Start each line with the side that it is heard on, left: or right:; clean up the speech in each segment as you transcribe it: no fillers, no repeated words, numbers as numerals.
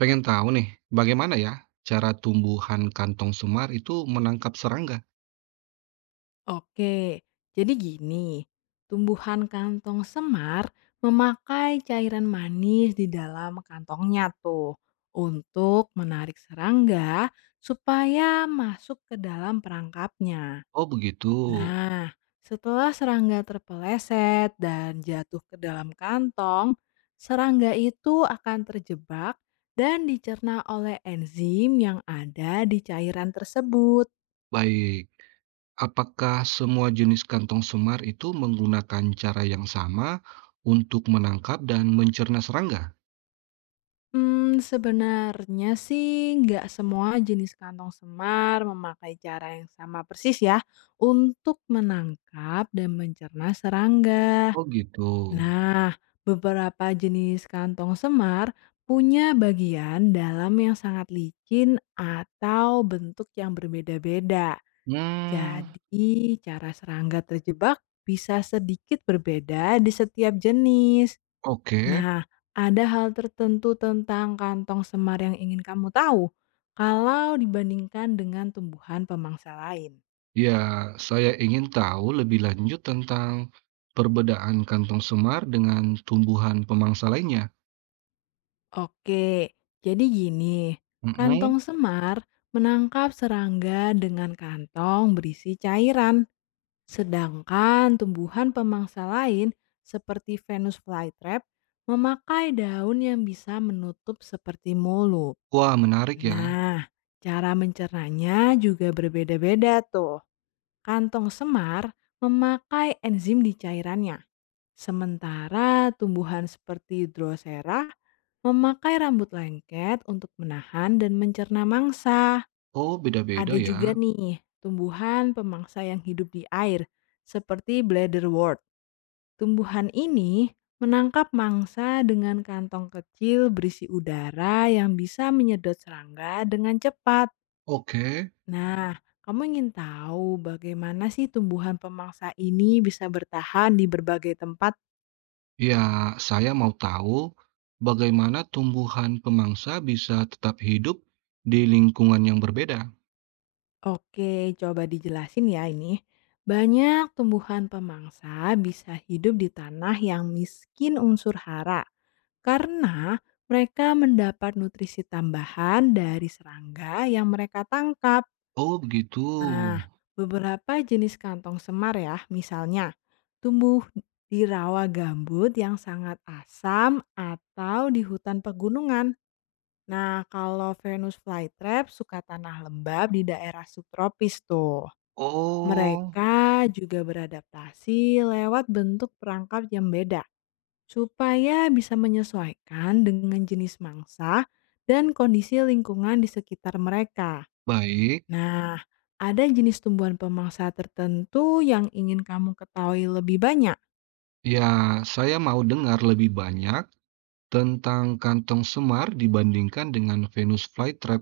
right: Pengen tahu nih, bagaimana ya cara tumbuhan kantong semar itu menangkap serangga?
left: Oke, jadi gini, tumbuhan kantong semar memakai cairan manis di dalam kantongnya tuh untuk menarik serangga supaya masuk ke dalam perangkapnya.
right: Oh begitu.
left: Nah, setelah serangga terpeleset dan jatuh ke dalam kantong, serangga itu akan terjebak dan dicerna oleh enzim yang ada di cairan tersebut.
right: Baik. Apakah semua jenis kantong semar itu menggunakan cara yang sama untuk menangkap dan mencerna serangga?
left: Sebenarnya sih nggak semua jenis kantong semar memakai cara yang sama persis ya untuk menangkap dan mencerna serangga.
right: Oh gitu.
left: Nah, beberapa jenis kantong semar punya bagian dalam yang sangat licin atau bentuk yang berbeda-beda.
right: Hmm,
left: Jadi, cara serangga terjebak bisa sedikit berbeda di setiap jenis.
right: oke.
left: Nah, ada hal tertentu tentang kantong semar yang ingin kamu tahu kalau dibandingkan dengan tumbuhan pemangsa lain?
right: Ya, saya ingin tahu lebih lanjut tentang perbedaan kantong semar dengan tumbuhan pemangsa lainnya.
left: Oke, jadi gini,
right: Mm-mm.
left: kantong semar menangkap serangga dengan kantong berisi cairan, sedangkan tumbuhan pemangsa lain seperti Venus flytrap memakai daun yang bisa menutup seperti mulut.
right: Wah, menarik ya.
left: Nah, cara mencernanya juga berbeda-beda tuh. Kantong semar memakai enzim di cairannya, sementara tumbuhan seperti drosera memakai rambut lengket untuk menahan dan mencerna mangsa.
right: Oh,
left: Ada
right: beda-beda
left: juga
right: ya.
left: nih tumbuhan pemangsa yang hidup di air, seperti bladderwort. Tumbuhan ini menangkap mangsa dengan kantong kecil berisi udara yang bisa menyedot serangga dengan cepat.
right: Oke.
left: Nah, kamu ingin tahu bagaimana sih tumbuhan pemangsa ini bisa bertahan di berbagai tempat?
right: Ya, saya mau tahu bagaimana tumbuhan pemangsa bisa tetap hidup di lingkungan yang berbeda.
left: Oke, coba dijelasin ya ini. Banyak tumbuhan pemangsa bisa hidup di tanah yang miskin unsur hara karena mereka mendapat nutrisi tambahan dari serangga yang mereka tangkap.
right: Oh, begitu.
left: Nah, beberapa jenis kantong semar ya, misalnya tumbuh di rawa gambut yang sangat asam atau di hutan pegunungan. Nah, kalau Venus flytrap suka tanah lembab di daerah subtropis tuh.
right: Oh,
left: Mereka juga beradaptasi lewat bentuk perangkap yang beda supaya bisa menyesuaikan dengan jenis mangsa dan kondisi lingkungan di sekitar mereka.
right: baik.
left: Nah, ada jenis tumbuhan pemangsa tertentu yang ingin kamu ketahui lebih banyak?
right: Ya, saya mau dengar lebih banyak tentang kantong semar dibandingkan dengan Venus flytrap.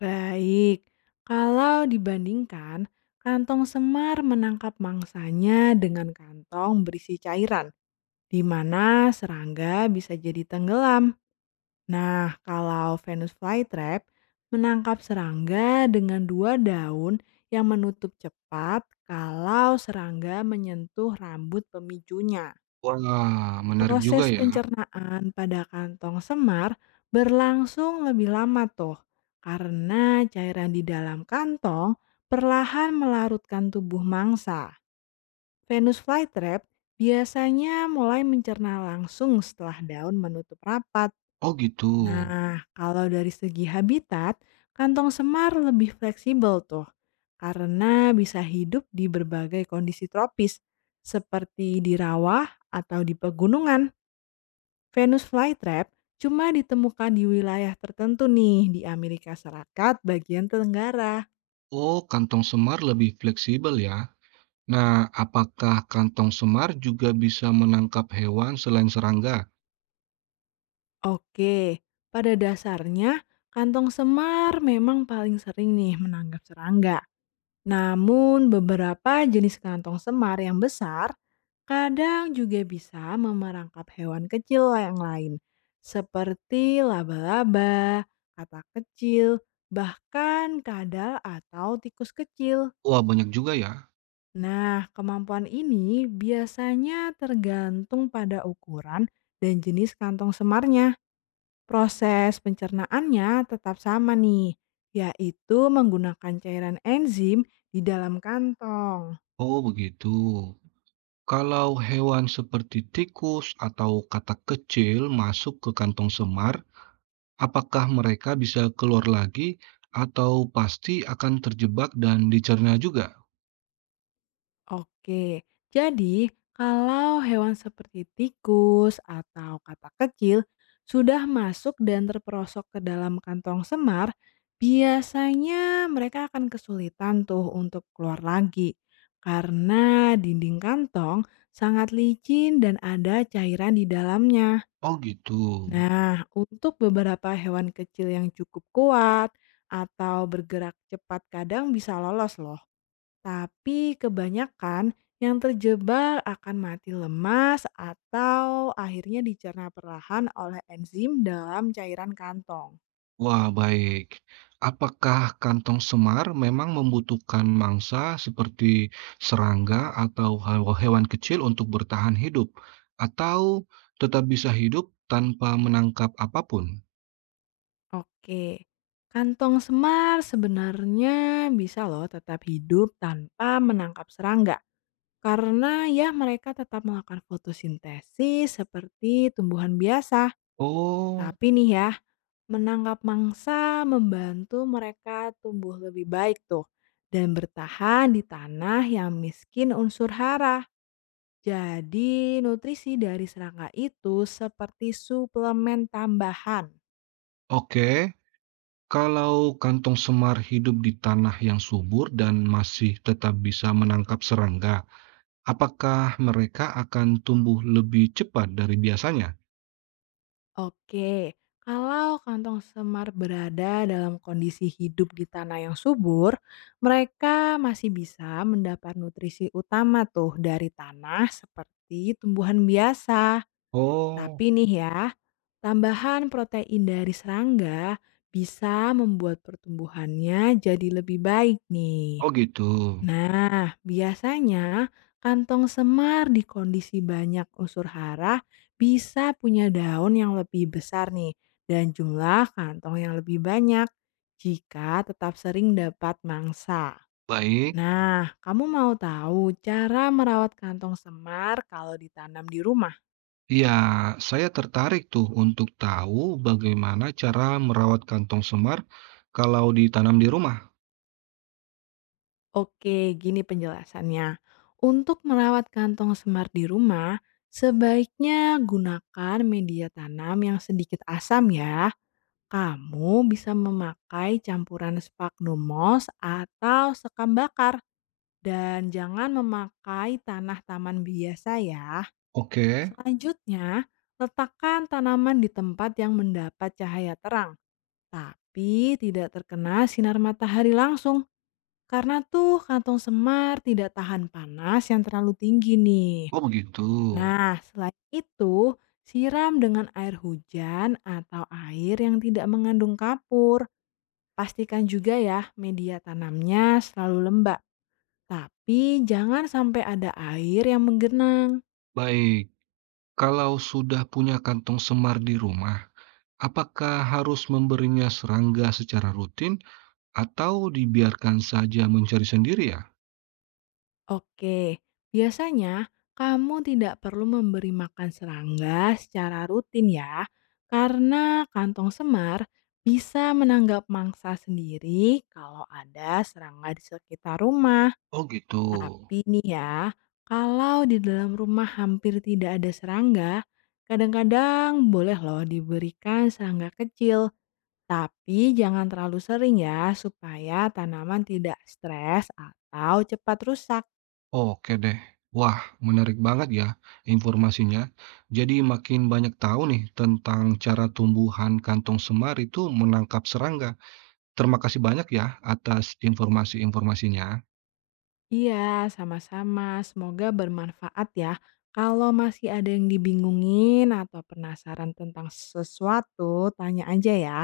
left: Baik, kalau dibandingkan, kantong semar menangkap mangsanya dengan kantong berisi cairan, di mana serangga bisa jadi tenggelam. Nah, kalau Venus flytrap menangkap serangga dengan dua daun yang menutup cepat kalau serangga menyentuh rambut pemicunya.
right: Wah, menarik juga
left: Proses
right: ya.
left: pencernaan pada kantong semar berlangsung lebih lama tuh, karena cairan di dalam kantong perlahan melarutkan tubuh mangsa. Venus flytrap biasanya mulai mencerna langsung setelah daun menutup rapat.
right: Oh, gitu.
left: Nah, kalau dari segi habitat, kantong semar lebih fleksibel tuh, karena bisa hidup di berbagai kondisi tropis, seperti di rawa atau di pegunungan. Venus flytrap cuma ditemukan di wilayah tertentu nih di Amerika Serikat bagian Tenggara.
right: Oh, kantong semar lebih fleksibel ya. Nah, apakah kantong semar juga bisa menangkap hewan selain serangga?
left: Oke, pada dasarnya kantong semar memang paling sering nih menanggap serangga. Namun beberapa jenis kantong semar yang besar kadang juga bisa memerangkap hewan kecil yang lain. Seperti laba-laba, katak kecil, bahkan kadal atau tikus kecil.
right: Wah, banyak juga ya.
left: Nah, kemampuan ini biasanya tergantung pada ukuran dan jenis kantong semarnya. Proses pencernaannya tetap sama nih, yaitu menggunakan cairan enzim di dalam kantong.
right: Oh begitu. Kalau hewan seperti tikus atau katak kecil masuk ke kantong semar, apakah mereka bisa keluar lagi atau pasti akan terjebak dan dicerna juga?
left: Oke, jadi kalau hewan seperti tikus atau katak kecil sudah masuk dan terperosok ke dalam kantong semar, biasanya mereka akan kesulitan tuh untuk keluar lagi. Karena dinding kantong sangat licin dan ada cairan di dalamnya.
right: Oh gitu.
left: Nah, untuk beberapa hewan kecil yang cukup kuat atau bergerak cepat kadang bisa lolos loh. Tapi kebanyakan yang terjebak akan mati lemas atau akhirnya dicerna perlahan oleh enzim dalam cairan kantong.
right: Wah baik. Apakah kantong semar memang membutuhkan mangsa seperti serangga atau hewan kecil untuk bertahan hidup, atau tetap bisa hidup tanpa menangkap apapun?
left: Oke, kantong semar sebenarnya bisa loh tetap hidup tanpa menangkap serangga. Karena ya mereka tetap melakukan fotosintesis seperti tumbuhan biasa.
right: Oh,
left: Tapi nih ya, menangkap mangsa membantu mereka tumbuh lebih baik tuh dan bertahan di tanah yang miskin unsur hara. Jadi nutrisi dari serangga itu seperti suplemen tambahan.
right: oke. Kalau kantong semar hidup di tanah yang subur dan masih tetap bisa menangkap serangga, apakah mereka akan tumbuh lebih cepat dari biasanya?
left: Oke, kalau kantong semar berada dalam kondisi hidup di tanah yang subur, mereka masih bisa mendapat nutrisi utama tuh dari tanah seperti tumbuhan biasa. Tapi
right: Oh,
left: nih ya, tambahan protein dari serangga bisa membuat pertumbuhannya jadi lebih baik nih.
right: oh gitu.
left: Nah, biasanya kantong semar di kondisi banyak unsur hara bisa punya daun yang lebih besar nih dan jumlah kantong yang lebih banyak jika tetap sering dapat mangsa.
right: Baik,
left: Nah, kamu mau tahu cara merawat kantong semar kalau ditanam di rumah?
right: ya saya tertarik tuh untuk tahu bagaimana cara merawat kantong semar kalau ditanam di rumah.
left: Oke, gini penjelasannya. Untuk merawat kantong semar di rumah, sebaiknya gunakan media tanam yang sedikit asam ya. Kamu bisa memakai campuran sphagnum moss atau sekam bakar dan jangan memakai tanah taman biasa ya.
right: Oke,
left: Selanjutnya, letakkan tanaman di tempat yang mendapat cahaya terang tapi tidak terkena sinar matahari langsung karena tuh kantong semar tidak tahan panas yang terlalu tinggi nih.
right: oh begitu.
left: Nah, selain itu, siram dengan air hujan atau air yang tidak mengandung kapur. Pastikan juga ya media tanamnya selalu lembab. Tapi jangan sampai ada air yang menggenang.
right: Baik, kalau sudah punya kantong semar di rumah, apakah harus memberinya serangga secara rutin? Atau dibiarkan saja mencari sendiri ya?
left: Oke, biasanya kamu tidak perlu memberi makan serangga secara rutin ya, karena kantong semar bisa menanggap mangsa sendiri kalau ada serangga di sekitar rumah.
right: Oh gitu.
left: Tapi nih ya, kalau di dalam rumah hampir tidak ada serangga, kadang-kadang boleh loh diberikan serangga kecil. Tapi jangan terlalu sering ya, supaya tanaman tidak stres atau cepat rusak.
right: Oke deh. Wah, menarik banget ya informasinya. Jadi makin banyak tahu nih tentang cara tumbuhan kantong semar itu menangkap serangga. Terima kasih banyak ya atas informasi-informasinya.
left: Iya, sama-sama. Semoga bermanfaat ya. Kalau masih ada yang dibingungin atau penasaran tentang sesuatu, tanya aja ya.